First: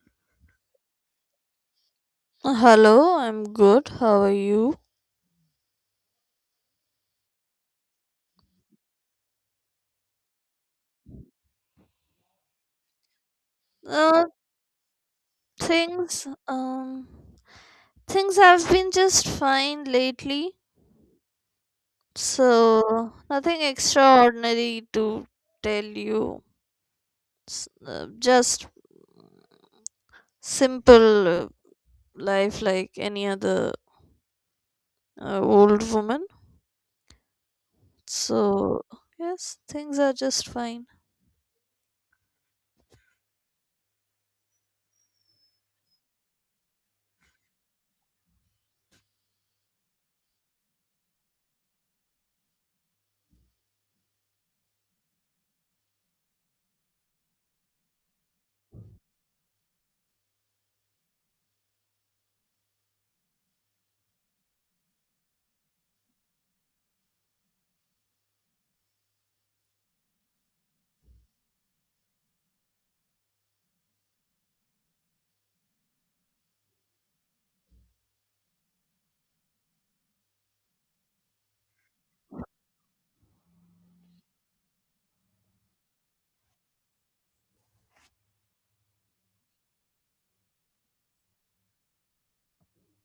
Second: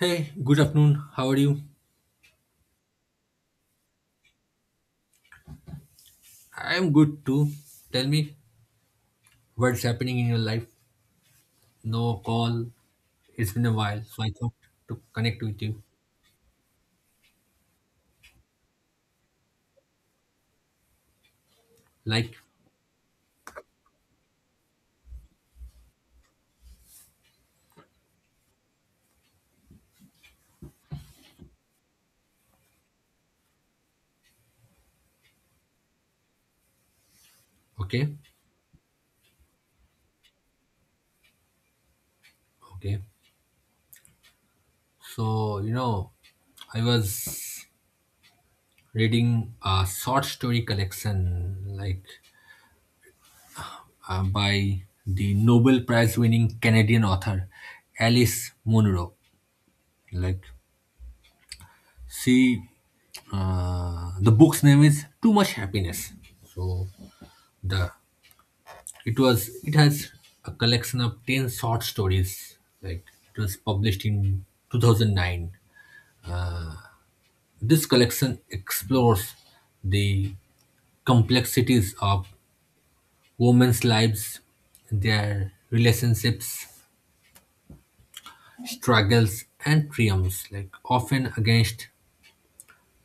Hey, good afternoon. How are you? Hello, I'm good. How are you? I'm good too. Tell me what's happening in your life. No call. It's been a while, so Uh, I thought to connect with you. things, um, things have been just fine lately, Like, so nothing extraordinary to tell you. Just simple life like any other old woman. okay, So, yes, things are just fine. okay. So, I was reading a short story collection, like by the Nobel Prize winning Canadian author Alice Munro. Like, she the book's name is Too Much Happiness. So the It was it has a collection of 10 short stories. Like it was published in 2009. This collection explores the complexities of women's lives, their relationships, struggles, and triumphs, like often against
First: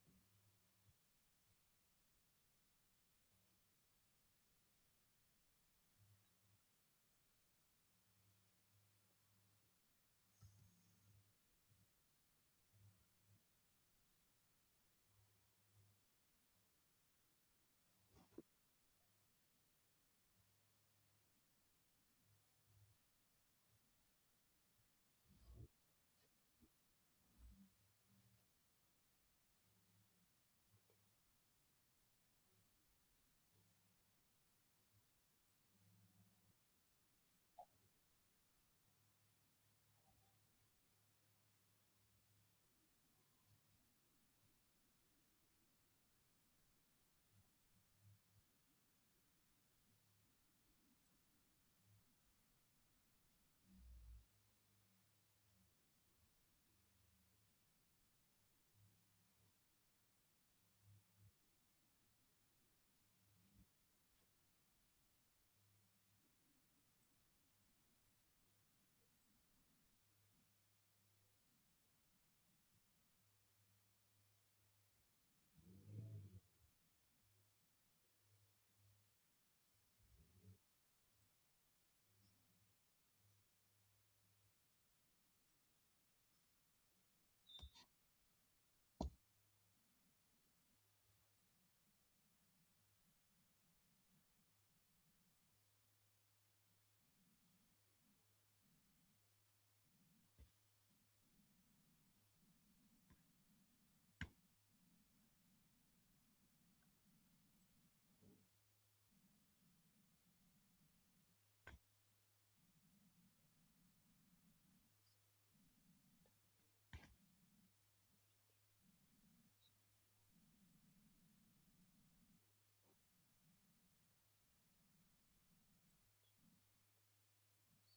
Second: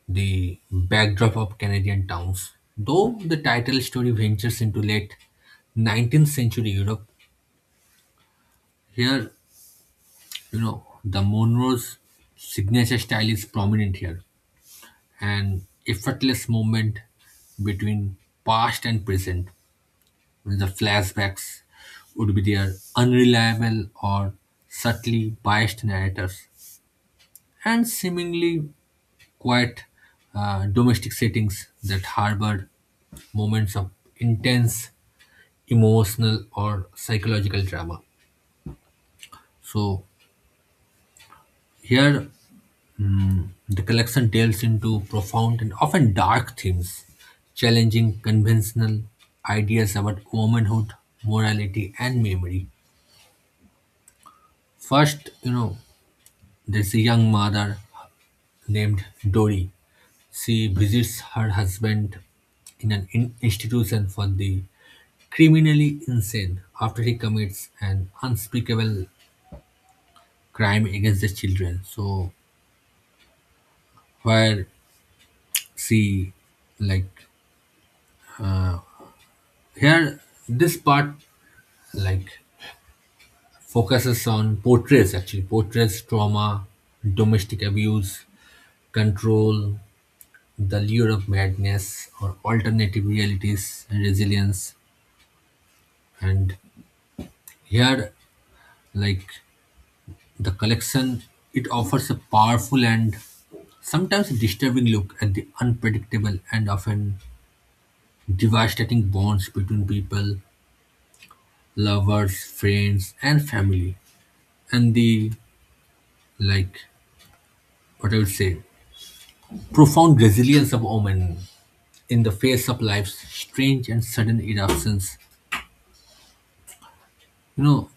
the backdrop of Canadian towns. Though the title story ventures into late 19th century Europe, here, the Monroe's signature style is prominent here, an effortless movement between past and present, the flashbacks would be their unreliable or subtly biased narrators, and seemingly quiet domestic settings that harbored moments of intense emotional or psychological drama. So here. Hmm. The collection delves into profound and often dark themes, challenging conventional ideas about womanhood, morality, and memory. First, there's a young mother named Dory. She visits her husband in an institution for the criminally insane after he commits an unspeakable crime against the children. So, where she, like, here, this part, like, focuses on, portrays, actually portrays trauma, domestic abuse, control, the lure of madness or alternative realities, and resilience. And here, like, the collection, it offers a powerful and sometimes disturbing look at the unpredictable and often devastating bonds between people, lovers, friends, and family. And the, like, what I would say, profound resilience of women in the face of life's strange and sudden eruptions. You know,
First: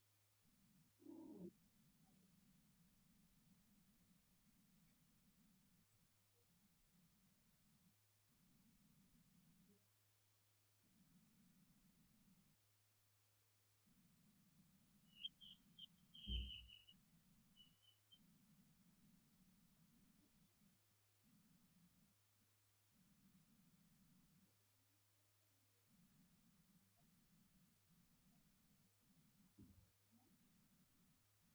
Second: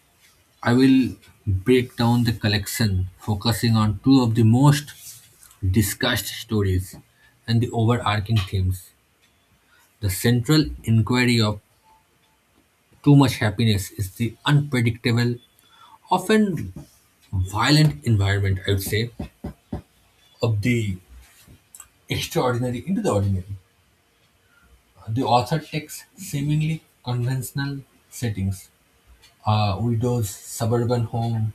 I will break down the collection, focusing on two of the most discussed stories and the overarching themes. The central inquiry of Too Much Happiness is the unpredictable, often violent environment, I would say, of the extraordinary into the ordinary. The author takes seemingly conventional settings, a widow's suburban home,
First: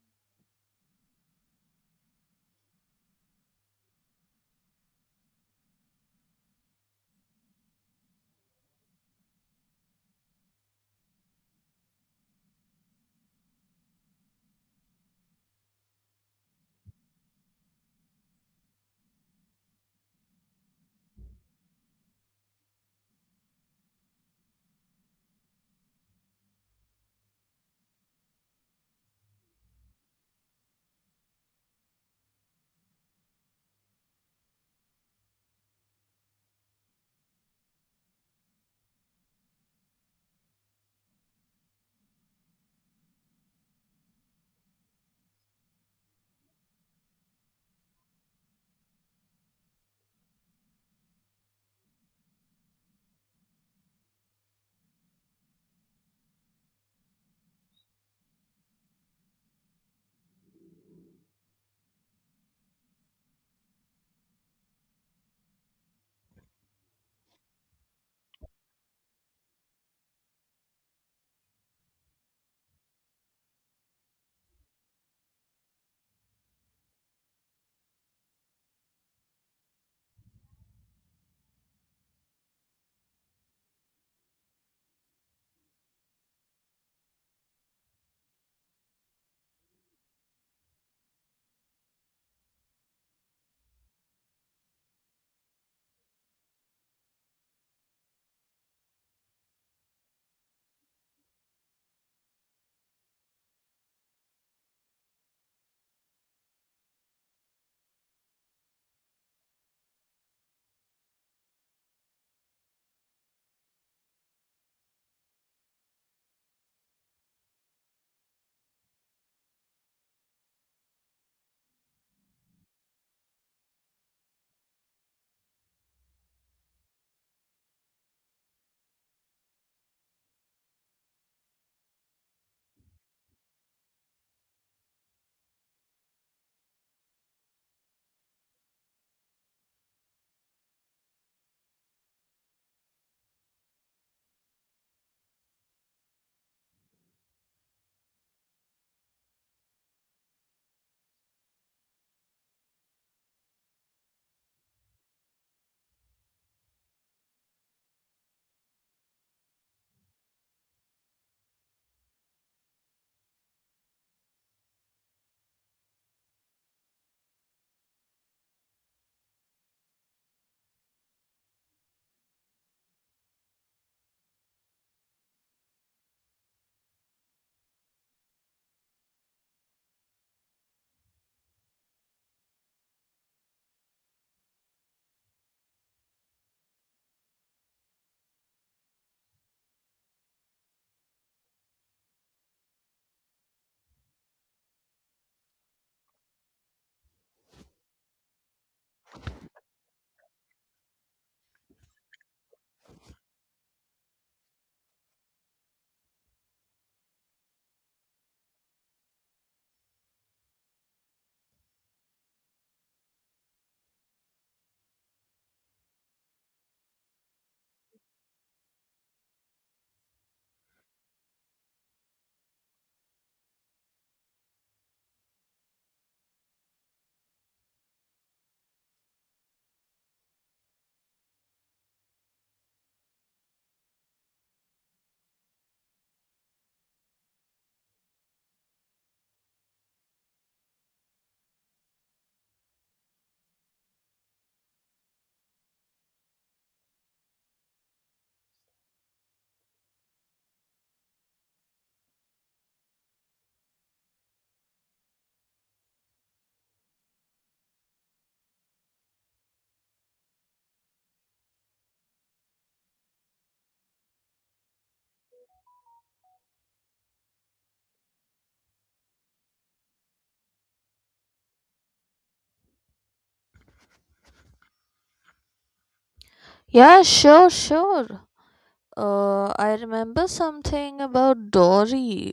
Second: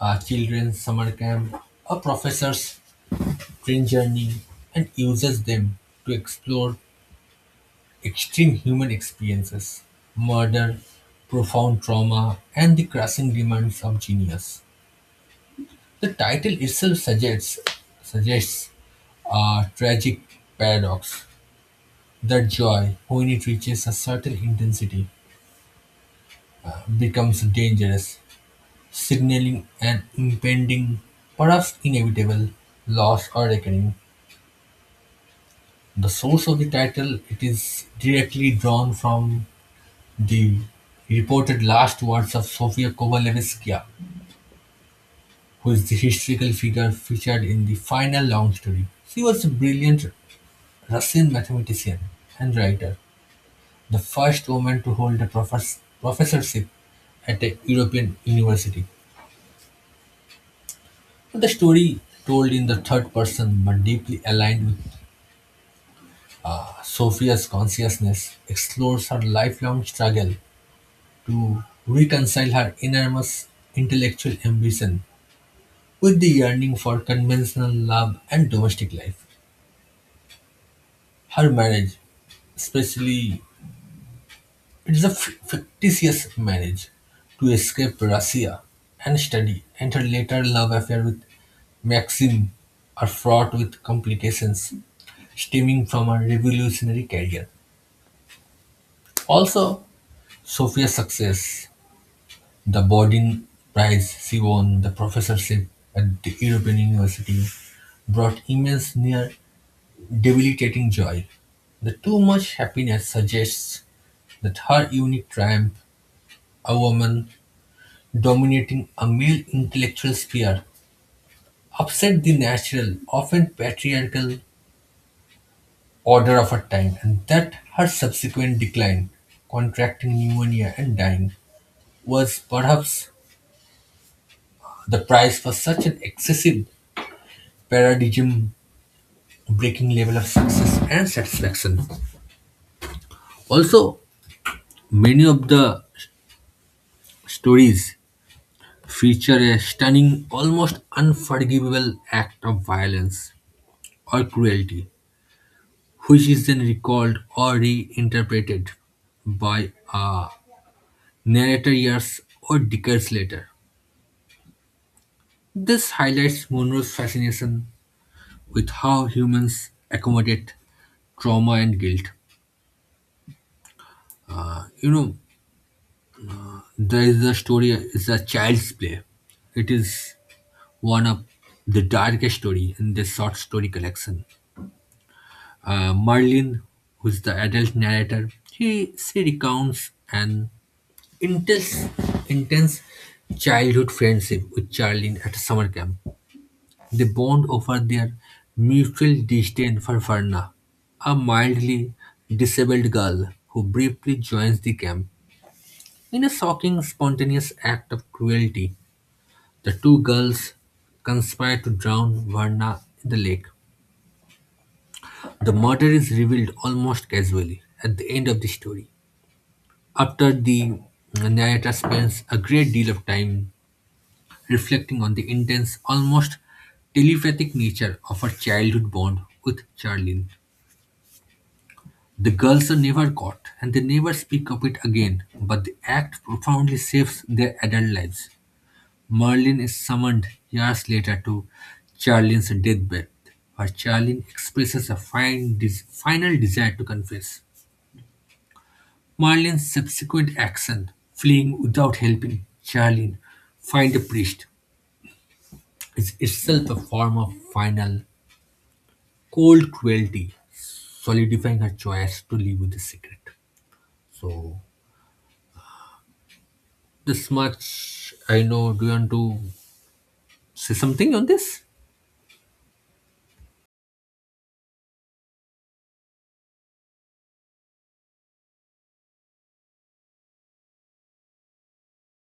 a children's summer camp, a professor's train journey, and uses them to explore extreme human experiences, murder, profound trauma, and the crushing demands of genius. The title itself suggests a tragic paradox that joy, when it reaches a certain intensity, becomes dangerous, signaling an impending, perhaps inevitable, loss or reckoning. The source of the title, it is directly drawn from the reported last words of Sofia Kovalevskaya, who is the historical figure featured in the final long story. She was a brilliant Russian mathematician and writer, the first woman to hold a professorship at a European university. The story, told in the third person but deeply aligned with Sophia's consciousness, explores her lifelong struggle to reconcile her enormous intellectual ambition with the yearning for conventional love and domestic life. Her marriage, especially, it is a fictitious marriage to escape Russia and study, and her later love affair with Maxim are fraught with complications stemming from her revolutionary career. Also, Sophia's success, the Bodin Prize she won, the professorship at the European University, brought immense near debilitating joy. The Too Much Happiness suggests that her unique triumph, a woman dominating a male intellectual sphere, upset the natural, often patriarchal order of her time, and that her subsequent decline, contracting pneumonia and dying, was perhaps the price for such an excessive paradigm breaking level of success and satisfaction. Also, many of the stories feature a stunning, almost unforgivable act of violence or cruelty, which is then recalled or reinterpreted by a narrator years or decades later. This highlights Monroe's fascination with how humans accommodate trauma and guilt. You know, there is a story, it's a child's play. It is one of the darkest story in this short story collection. Merlin, who's the adult narrator, he she recounts an intense, intense childhood friendship with Charlene at a summer camp. They bond over their mutual disdain for Verna, a mildly disabled girl who briefly joins the camp. In a shocking, spontaneous act of cruelty, the two girls conspire to drown Verna in the lake. The murder is revealed almost casually at the end of the story, after the narrator spends a great deal of time reflecting on the intense, almost telepathic nature of her childhood bond with Charlene. The girls are never caught and they never speak of it again, but the act profoundly saves their adult lives. Merlin is summoned years later to Charlene's deathbed, where Charlene expresses a final desire to confess. Marlene's subsequent action, fleeing without helping Charlene find a priest, is itself a form of final cold cruelty, solidifying her choice to live with the secret. So, this much I know. Do you want to say something on this? Yeah, sure, sure. I remember something about Dory.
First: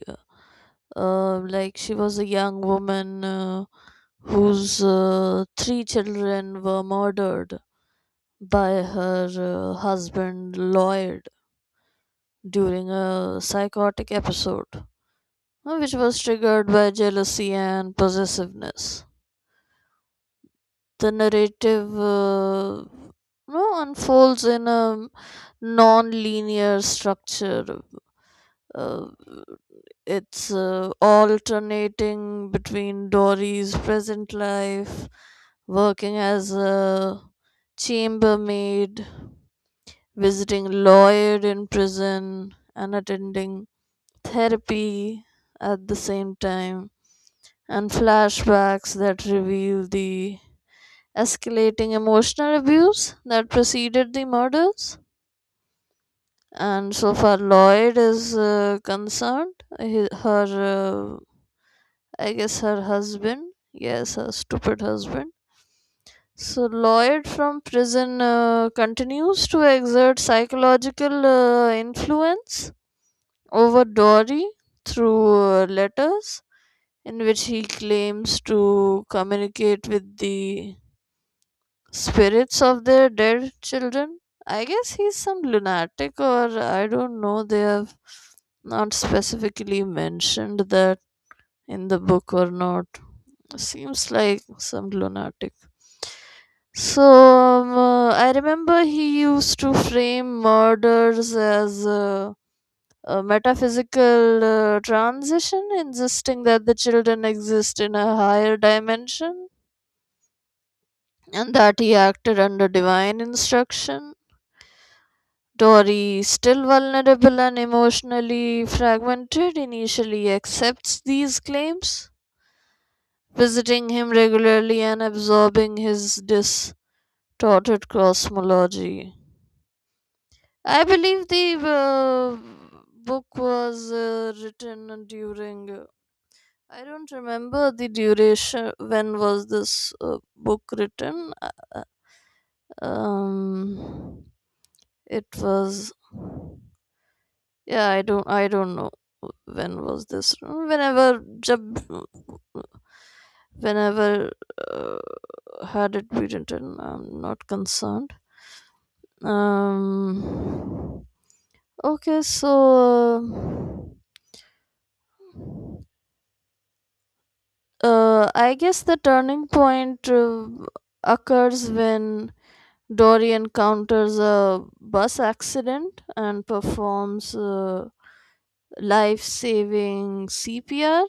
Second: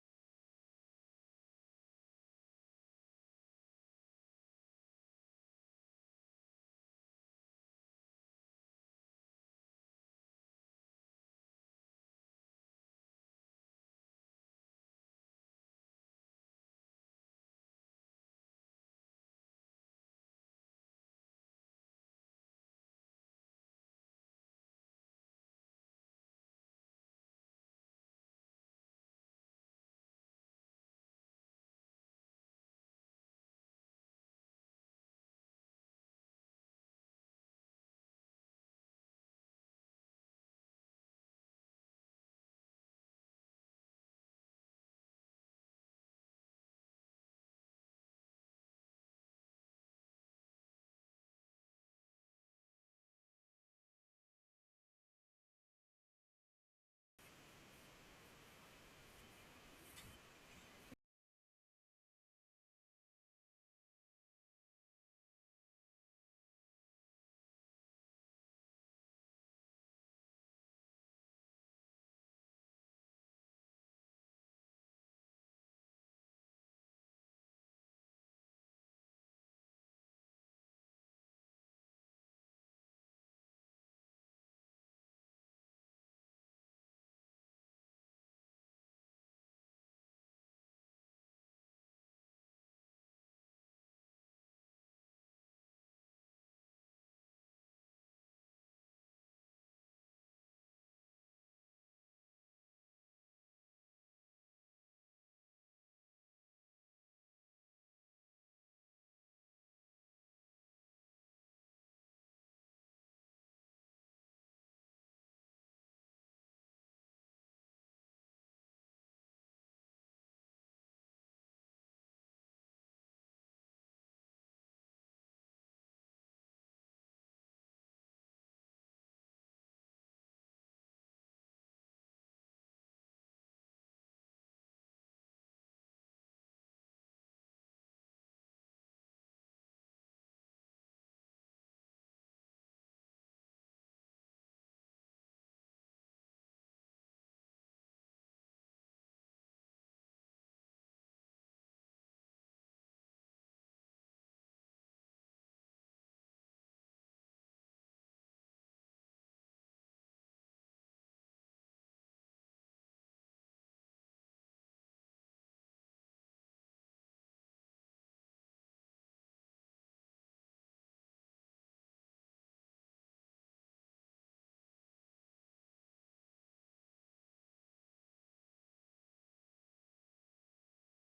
Like she was a young woman whose three children were murdered by her husband Lloyd during a psychotic episode, which was triggered by jealousy and possessiveness. The narrative no, unfolds in a non linear structure, uh, it's alternating between Dory's present life, working as a chambermaid, visiting Lloyd in prison, and attending therapy at the same time, and flashbacks that reveal the escalating emotional abuse that preceded the murders. And so far, Lloyd is concerned. His, her I guess her husband. Yes, her stupid husband. So Lloyd from prison continues to exert psychological influence over Dory through letters in which he claims to communicate with the spirits of their dead children. I guess he's some lunatic or I don't know. They have not specifically mentioned that in the book or not. Seems like some lunatic. I remember he used to frame murders as a metaphysical transition, insisting that the children exist in a higher dimension and that he acted under divine instruction. Dory, still vulnerable and emotionally fragmented, initially accepts these claims, visiting him regularly and absorbing his dis Dotted cosmology. I believe the book was written during. I don't remember the duration. When was this book written? Uh, Um, it was. Yeah, I don't. I don't know when was this. Whenever jab, whenever uh, had it been written. I'm not concerned. Um. Okay, so I guess the turning point occurs when Dory encounters a bus accident and performs life saving CPR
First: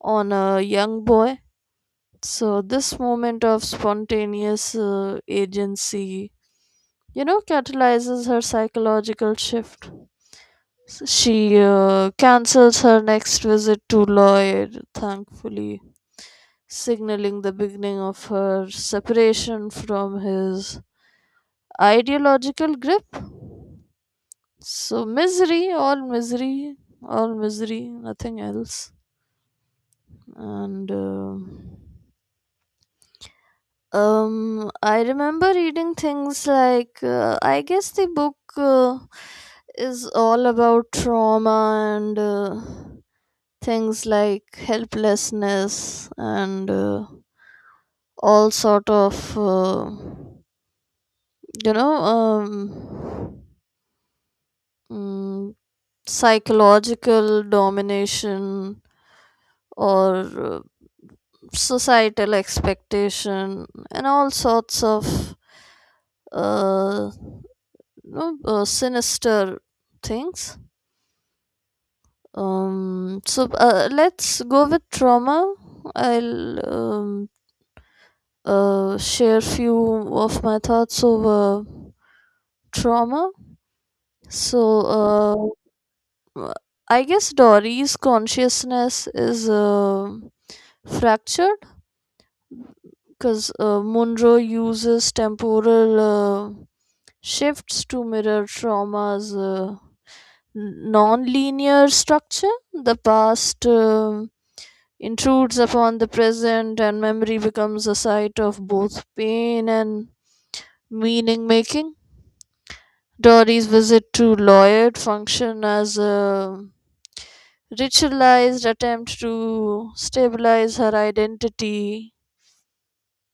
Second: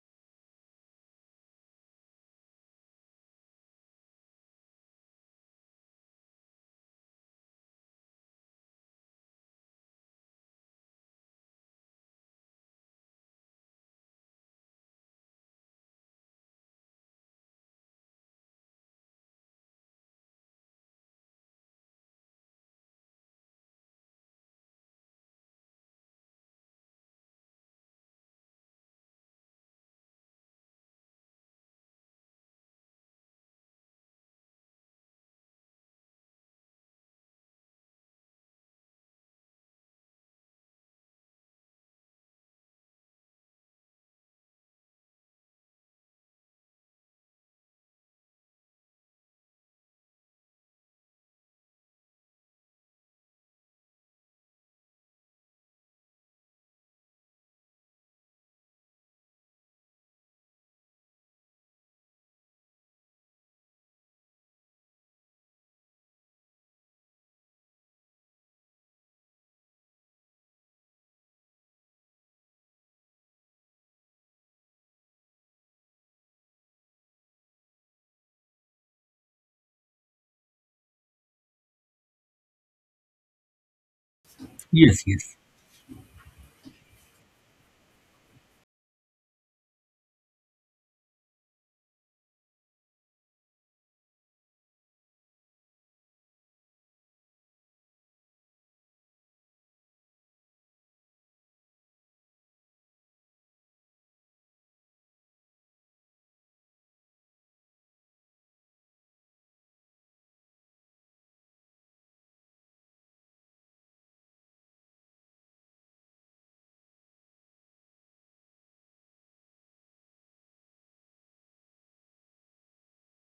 on a young boy. So, this moment of spontaneous agency, you know, catalyzes her psychological shift. She cancels her next visit to Lloyd, thankfully signaling the beginning of her separation from his ideological grip. So, misery, all misery, all misery, nothing else. And I remember reading things like I guess the book is all about trauma and things like helplessness and all sort of. You know um mm, Psychological domination or societal expectation and all sorts of uh, sinister things. Let's go with trauma. I'll share few of my thoughts over trauma. so Yes, yes. uh, Uh, I guess Dory's consciousness is fractured because Munro uses temporal shifts to mirror trauma's non-linear structure. The past intrudes upon the present, and memory becomes a site of both pain and meaning making. Dory's visit to Lloyd function as a ritualized attempt to stabilize her identity,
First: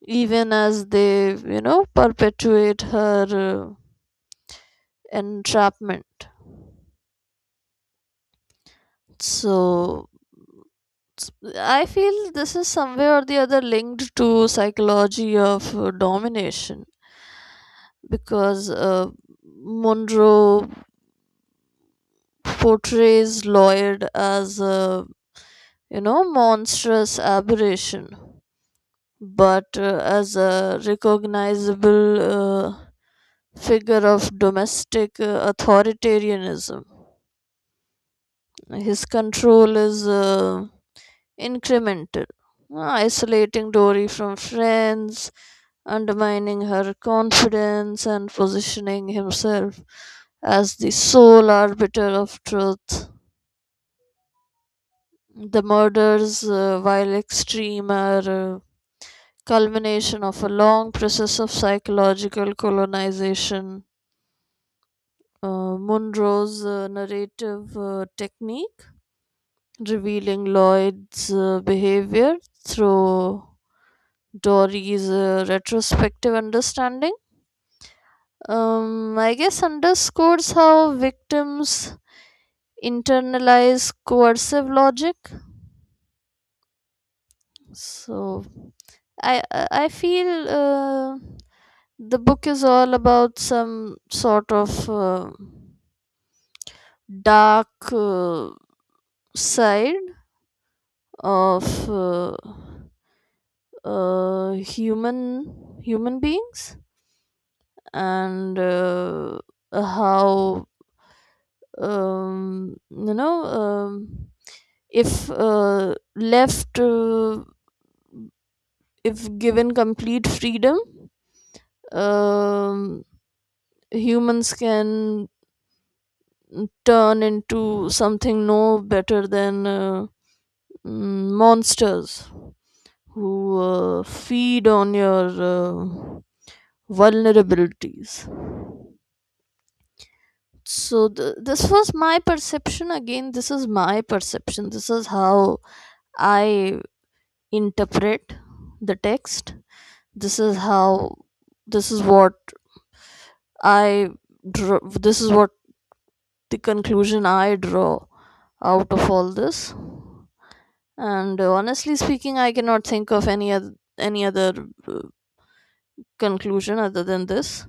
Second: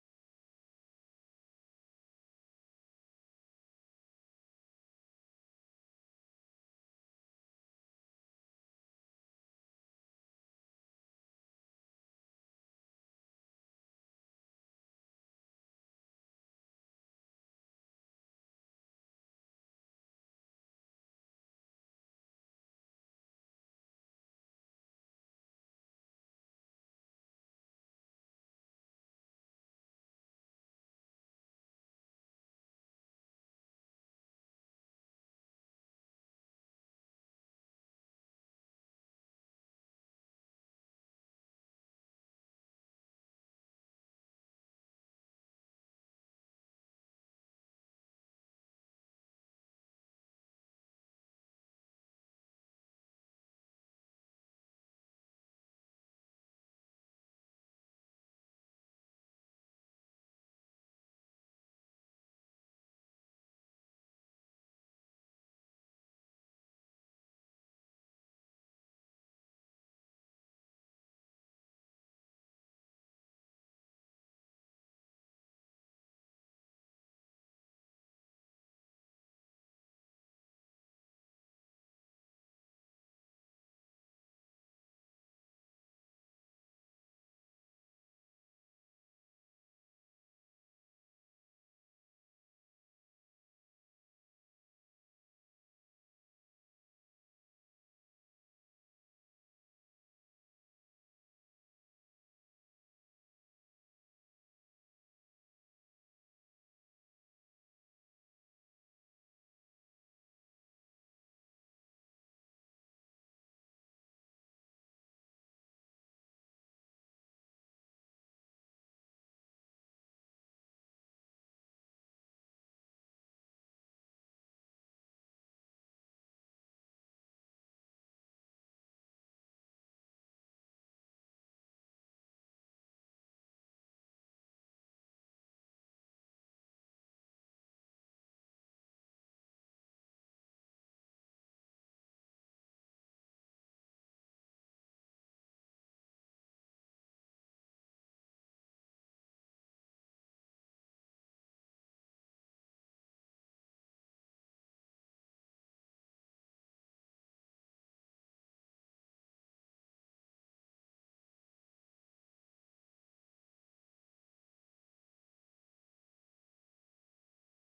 even as they, you know, perpetuate her entrapment. So, I feel this is somewhere or the other linked to psychology of domination because Monroe portrays Lloyd as a, you know, monstrous aberration but as a recognizable figure of domestic authoritarianism. His control is incremental, isolating Dory from friends, undermining her confidence, and positioning himself as the sole arbiter of truth. The murders, while extreme, are culmination of a long process of psychological colonization. Monroe's narrative technique, revealing Lloyd's behavior through Dory's retrospective understanding. I guess underscores how victims internalize coercive logic. So I feel the book is all about some sort of dark side of. Human beings and how um, you know um, if left if given complete freedom, um, humans can turn into something no better than monsters who feed on your uh, vulnerabilities. So this was my perception. Again, this is my perception, this is how I interpret the text, this is how, this is what I draw, this is what the conclusion I draw out of all this. And honestly speaking, I cannot think of any other, any other uh, conclusion other than this.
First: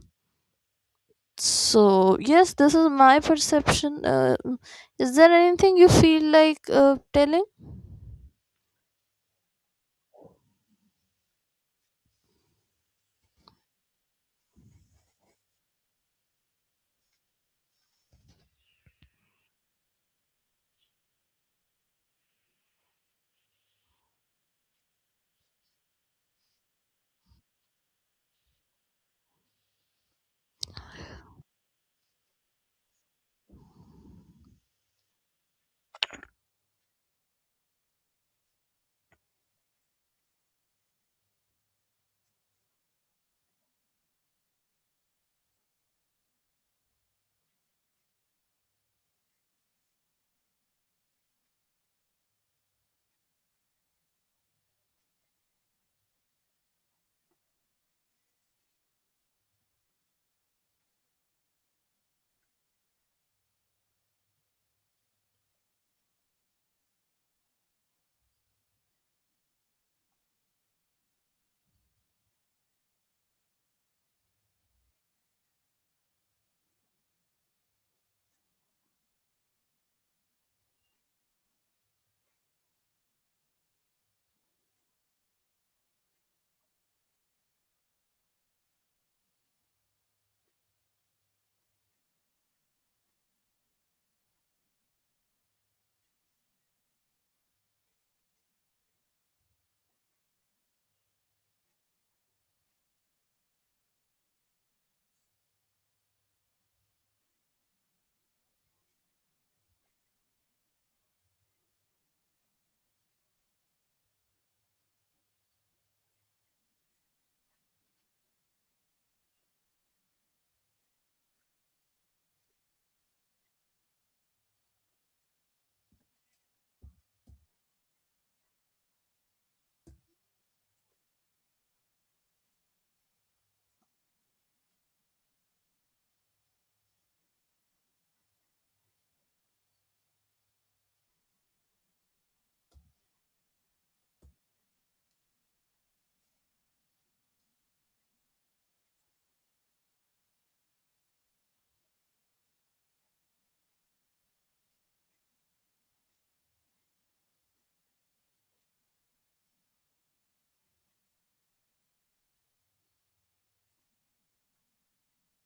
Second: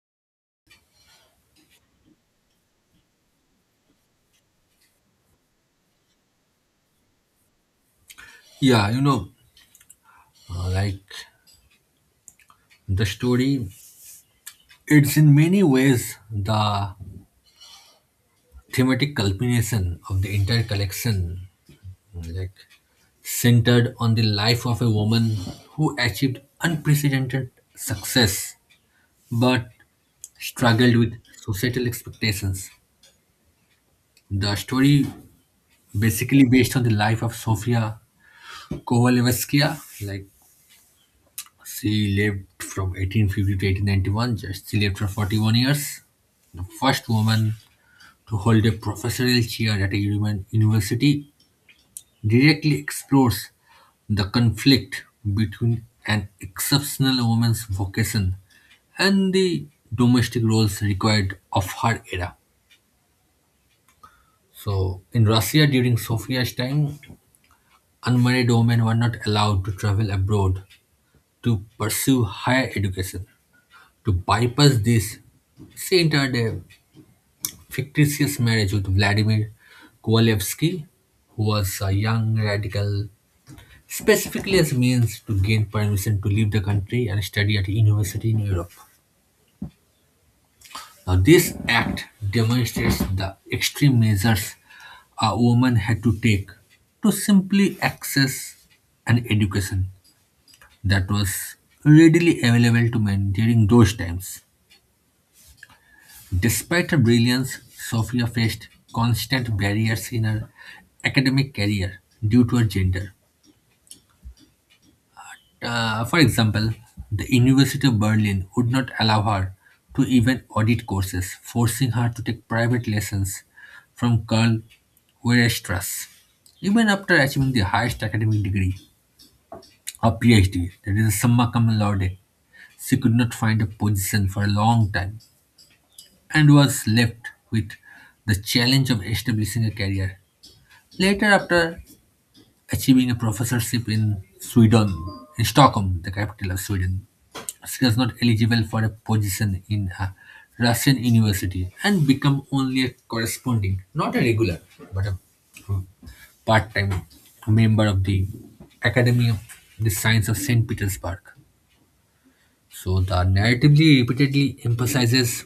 So yes, this is my perception. Is there anything you feel like telling? Yeah, like, the story, it's in many ways the thematic culmination of the entire collection. Like, centered on the life of a woman who achieved unprecedented success but struggled with societal expectations. The story basically based on the life of Sofia Kovalevskaya. Like she lived from 1850 to 1891. Just she lived for 41 years. The first woman to hold a professorial chair at a university directly explores the conflict between an exceptional woman's vocation and the domestic roles required of her era. So, in Russia during Sophia's time, unmarried women were not allowed to travel abroad to pursue higher education. To bypass this, she entered a fictitious marriage with Vladimir Kovalevsky, who was a young radical, specifically as means to gain permission to leave the country and study at a university in Europe. Now, this act demonstrates the extreme measures a woman had to take to simply access an education that was readily available to men during those times. Despite her brilliance, Sophia faced constant barriers in her academic career due to her gender. For example, the University of Berlin would not allow her to even audit courses, forcing her to take private lessons from Karl Weierstrass. Even after achieving the highest academic degree, a PhD, that is a summa cum laude, she could not find a position for a long time and was left with the challenge of establishing a career. Later, after achieving a professorship in Sweden, in Stockholm, the capital of Sweden, she was not eligible for a position in a Russian university and became only a corresponding, not a regular, but a part-time member of the Academy of the Science of St. Petersburg. So the narratively repeatedly emphasizes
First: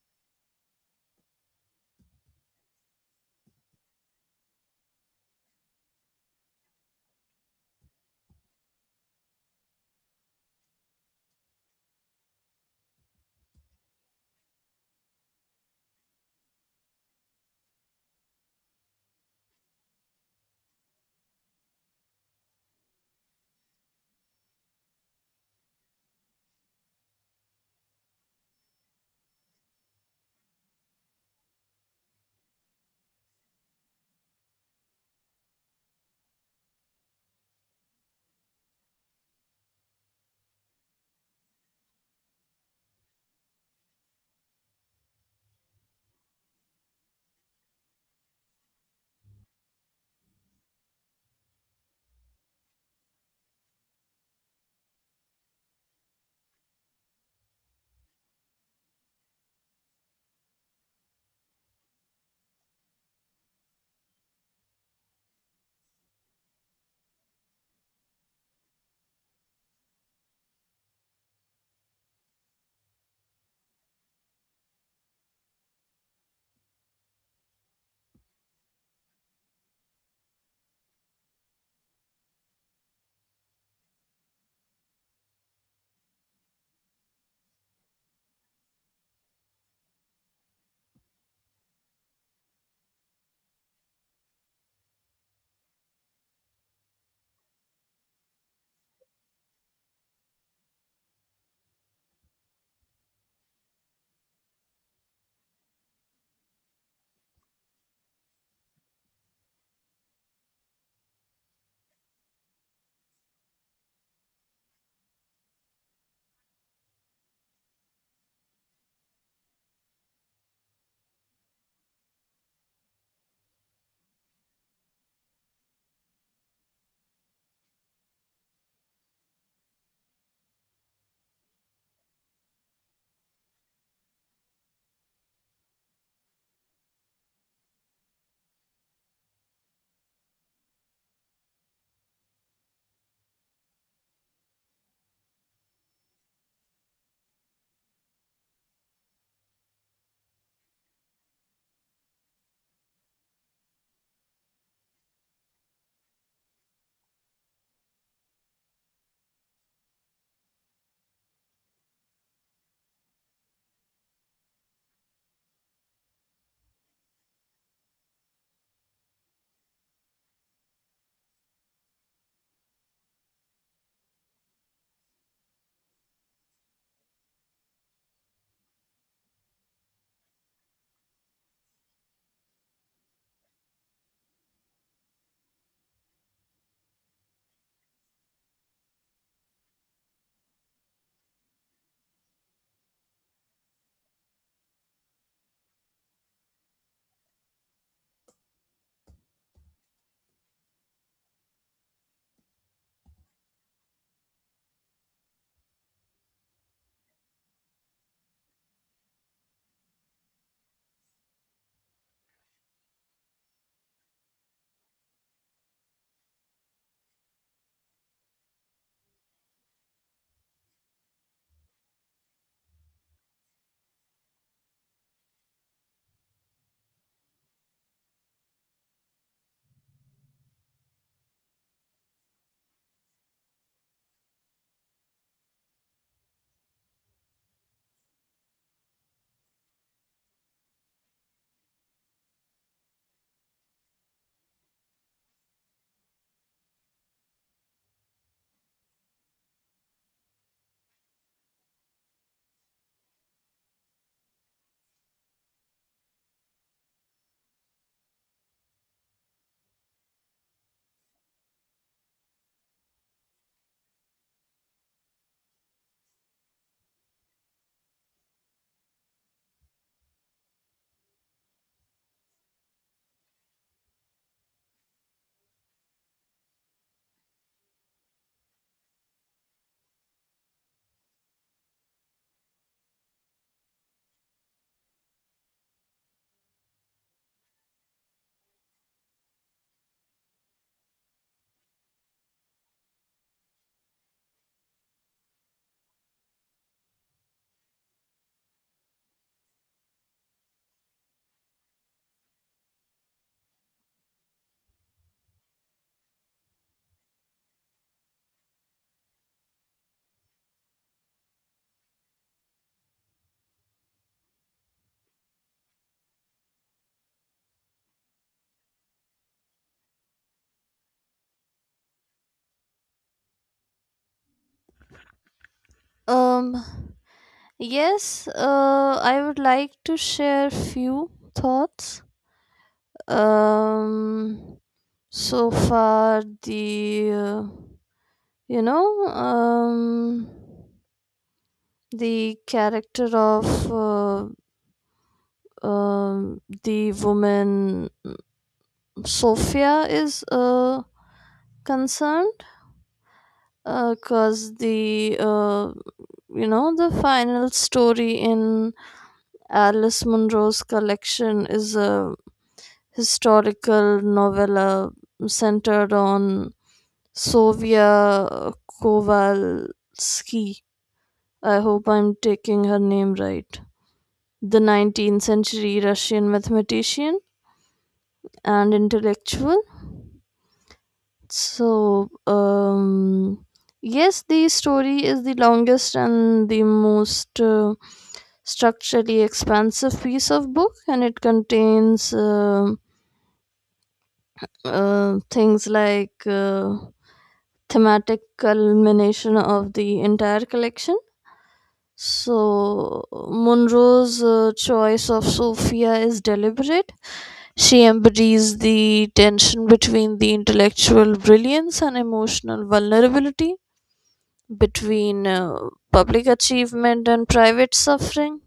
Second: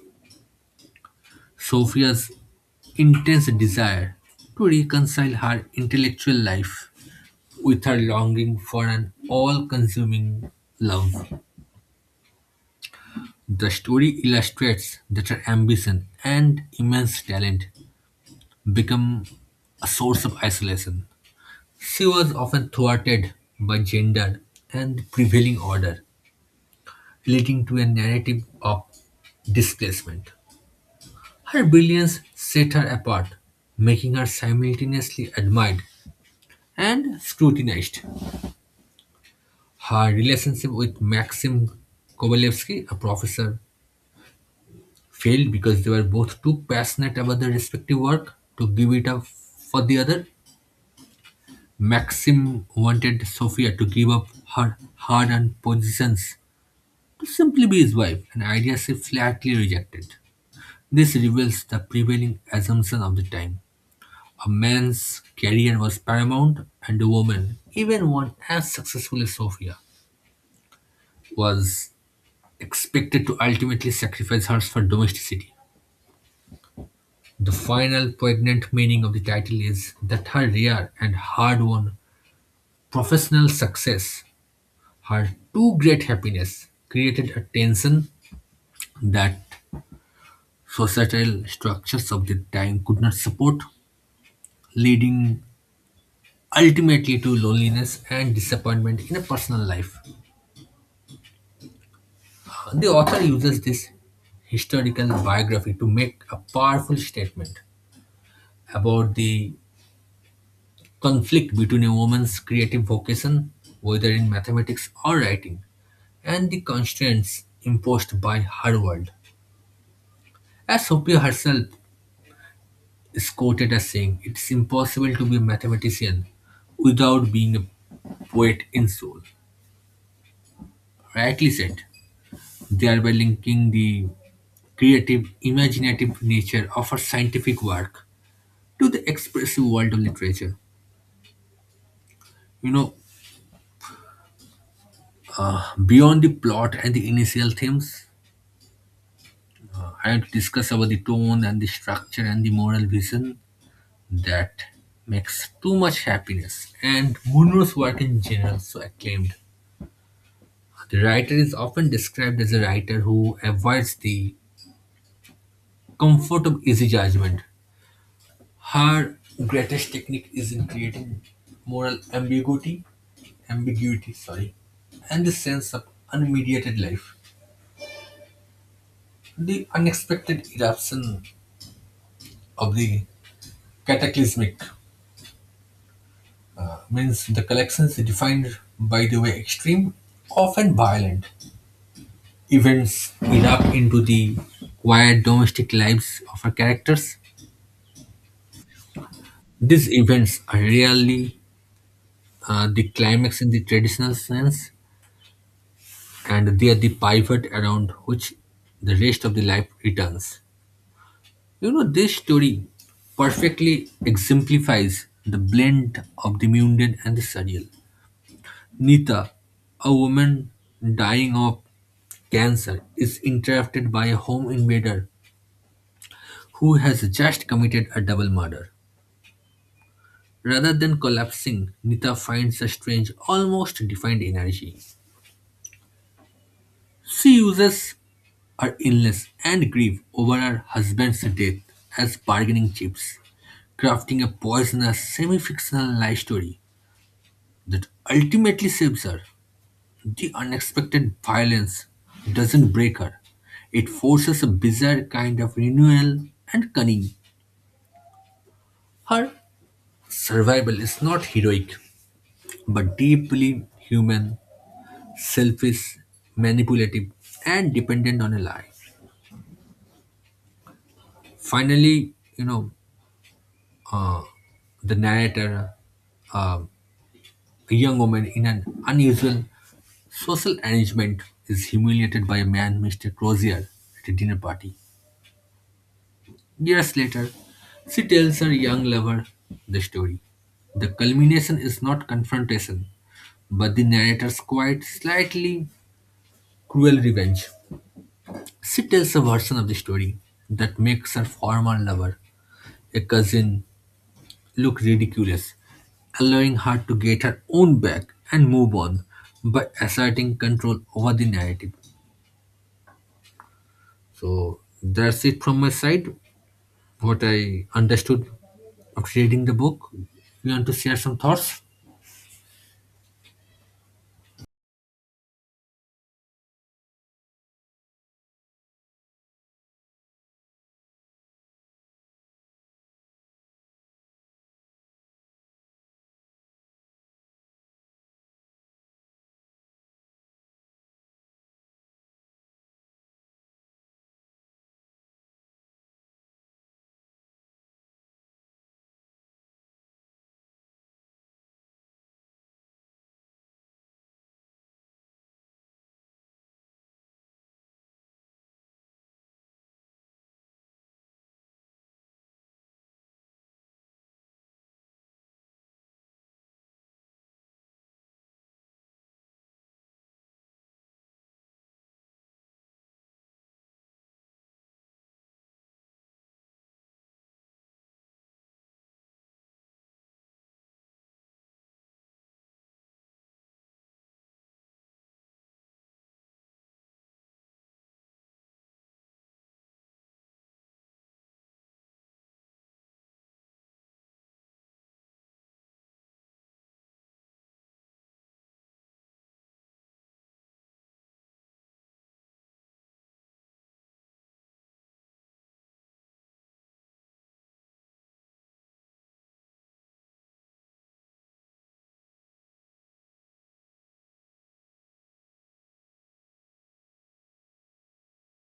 Sophia's intense desire to reconcile her intellectual life with her longing for an all consuming love. The story illustrates that her ambition and immense talent become a source of isolation. She was often thwarted by gender and the prevailing order, leading to a narrative of displacement. Her brilliance set her apart, making her simultaneously admired and scrutinized. Her relationship with Maxim Kovalevsky, a professor, failed because they were both too passionate about their respective work to give it up for the other. Maxim wanted Sophia to give up her hard earned positions to simply be his wife, an idea she flatly rejected. This reveals the prevailing assumption of the time. A man's career was paramount, and a woman, even one as successful as Sophia, was expected to ultimately sacrifice hers for domesticity. The final poignant meaning of the title is that her rare and hard won professional success, her too great happiness, created a tension that societal structures of the time could not support, leading ultimately to loneliness and disappointment in a personal life. The author uses this historical biography to make a powerful statement about the conflict between a woman's creative vocation, whether in mathematics or writing, and the constraints imposed by her world. As Sophia herself is quoted as saying, it's impossible to be a mathematician without being a poet in soul. Rightly said, thereby linking the creative, imaginative nature of her scientific work to the expressive world of literature. You know, beyond the plot and the initial themes, I had discussed about the tone and the structure and the moral vision that makes Too Much Happiness and Munro's work in general so acclaimed. The writer is often described as a writer who avoids the comfort of easy judgment. Her greatest technique is in creating moral ambiguity, sorry, and the sense of unmediated life. The unexpected eruption of the cataclysmic means the collections is defined by the way extreme, often violent events erupt into the quiet domestic lives of our characters. These events are rarely the climax in the traditional sense, and they are the pivot around which the rest of the life returns. This story perfectly exemplifies the blend of the mundane and the surreal. Nita, a woman dying of cancer is interrupted by a home invader who has just committed a double murder. Rather than collapsing, Nita finds a strange, almost defined energy. She uses her illness and grief over her husband's death as bargaining chips, crafting a poisonous, semi fictional lie story that ultimately saves her. The unexpected violence doesn't break her, it forces a bizarre kind of renewal and cunning. Her survival is not heroic, but deeply human, selfish, manipulative, and dependent on a lie. Finally, uh, the narrator, uh, a young woman in an unusual social arrangement, is humiliated by a man, Mr. Crozier, at a dinner party. Years later, she tells her young lover the story. The culmination is not confrontation, but the narrator's quite slightly cruel revenge. She tells a version of the story that makes her former lover, a cousin, look ridiculous, allowing her to get her own back and move on by asserting control over the narrative. So that's it from my side, what I understood after reading the book. You want to share some thoughts? Um, yes, I would like to share few thoughts. Um, so far the you know um the character of the woman Sophia is concerned, because the, you know, the final story in Alice Munro's collection is a historical novella centered on Sofia Kovalsky. I hope I'm taking her name right. The 19th century Russian mathematician and intellectual. So, yes, the story is the longest and the most structurally expansive piece of book, and it contains. Things like thematic culmination of the entire collection. So, Munro's choice of Sophia is deliberate. She embodies the tension between the intellectual brilliance and emotional vulnerability, between public achievement and private suffering,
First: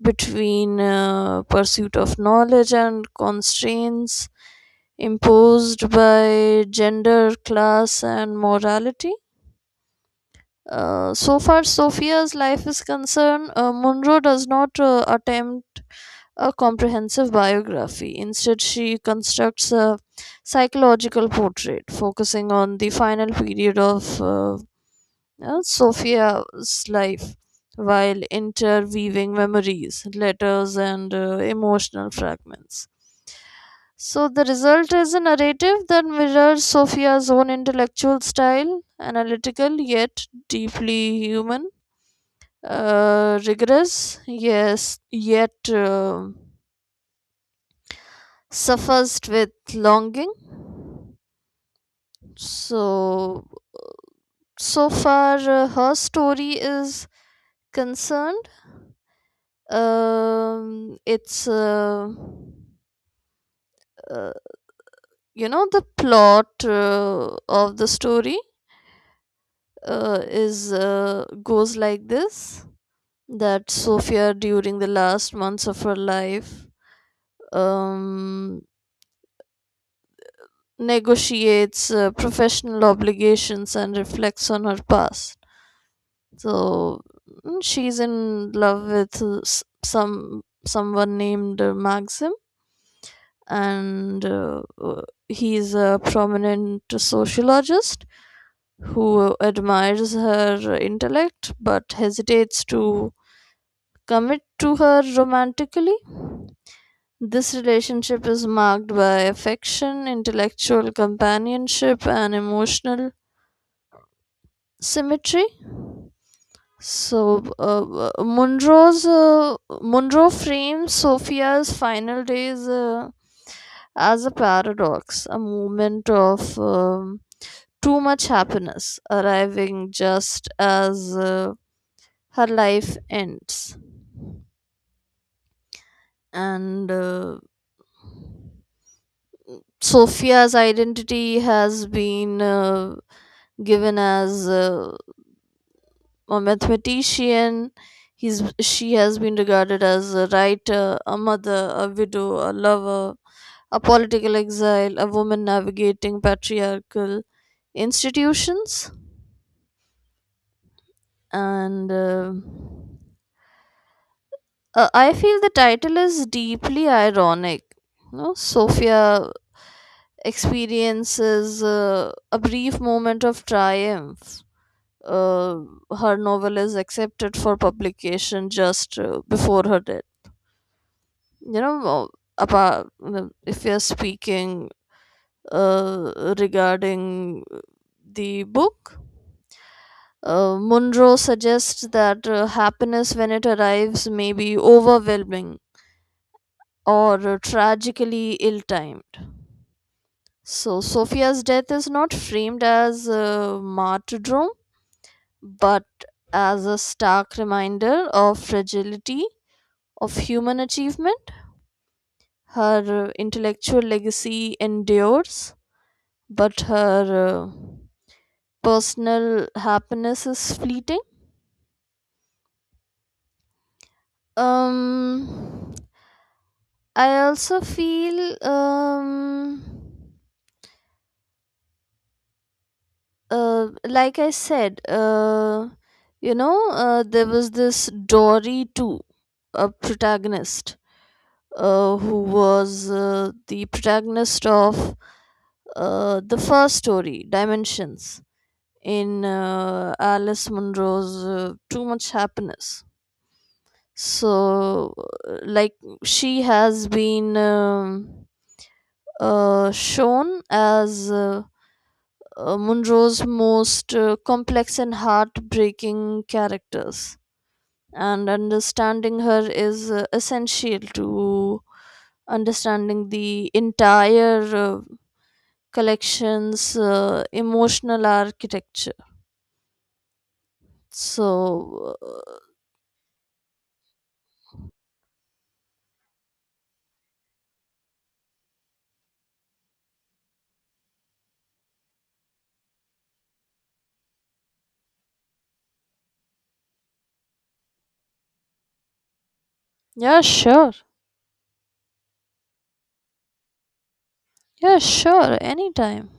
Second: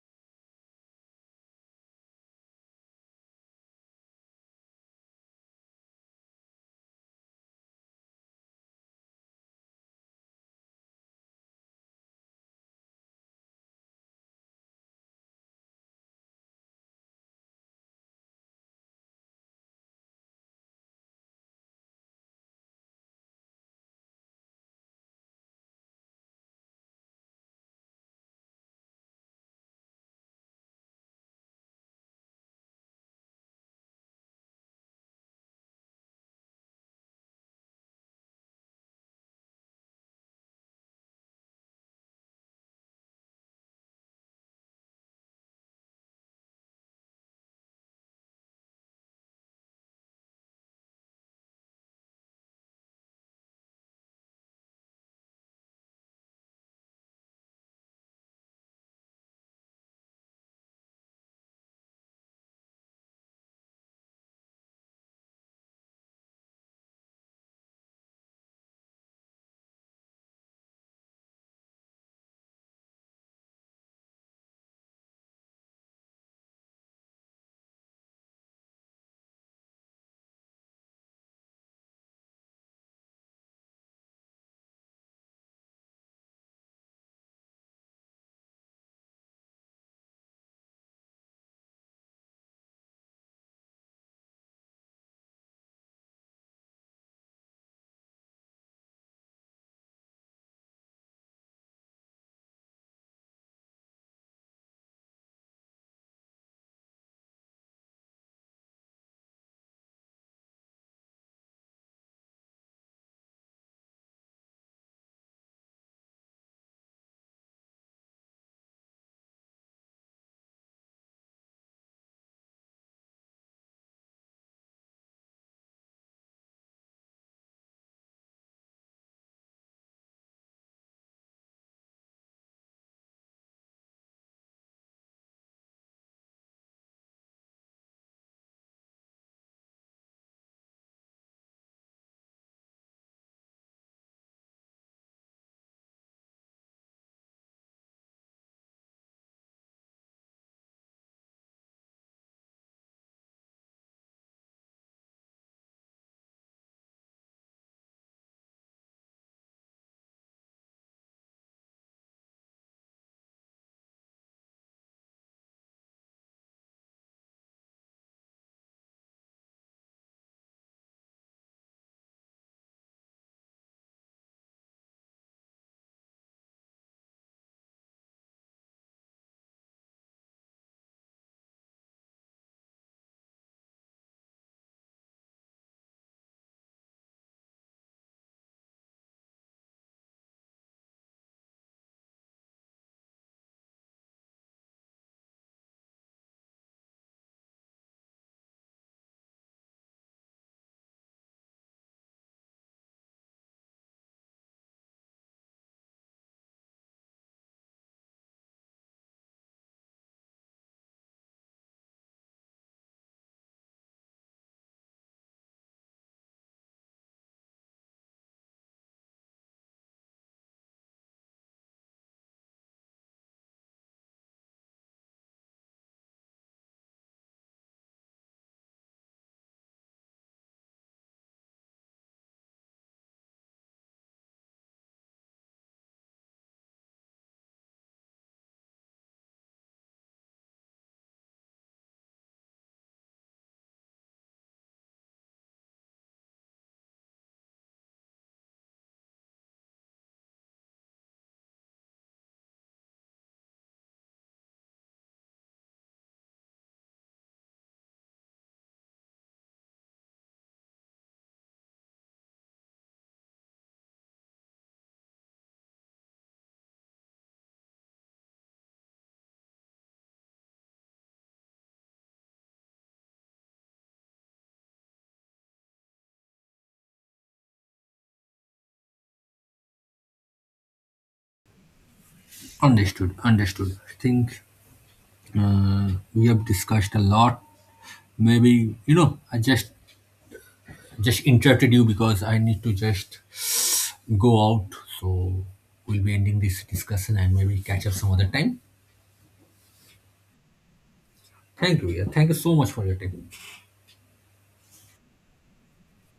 between pursuit of knowledge and constraints imposed by gender, class, and morality. So far, Sophia's life is concerned, Munro does not attempt a comprehensive biography. Instead, she constructs a psychological portrait, focusing on the final period of Sophia's life while interweaving memories, letters, and emotional fragments. So, the result is a narrative that mirrors Sophia's own intellectual style, analytical yet deeply human, rigorous, yes, yet suffused with longing. So, uh, so far, her story is concerned. It's, uh, you know, the plot of the story is goes like this, that Sophia during the last months of her life um negotiates professional obligations and reflects on her past. So, she's in love with someone named Maxim, and he's a prominent sociologist who admires her intellect but hesitates to commit to her romantically. This relationship is marked by affection, intellectual companionship, and emotional symmetry. So, uh, uh, Munro's uh, Munro frames Sophia's final days as a paradox, a moment of too much happiness, arriving just as her life ends. And Sophia's identity has been given as a mathematician. He's, she has been regarded as a writer, a mother, a widow, a lover, a political exile, a woman navigating patriarchal institutions. And I feel the title is deeply ironic. No, Sophia experiences a brief moment of triumph. Uh, Her novel is accepted for publication just before her death. You know, about, if you're speaking uh, regarding the book, Munro suggests that happiness, when it arrives, may be overwhelming or tragically ill timed. So, Sophia's death is not framed as a martyrdom but as a stark reminder of fragility of human achievement. Her intellectual legacy endures, but her personal happiness is fleeting. Um, I also feel, like I said, there was this Dory too, a protagonist, who was the protagonist of the first story, Dimensions, in Alice Munro's Too Much Happiness. So, like, she has been shown as Munro's most complex and heartbreaking characters, and understanding her is essential to understanding the entire collection's emotional architecture. So, Understood, understood. I think we have discussed a lot. Maybe, I just interrupted you because I need to just go out. So we'll be ending this discussion and maybe catch up some other time. yeah, sure. Thank you. Yeah. Thank you so much for your time. Yeah, sure. Anytime.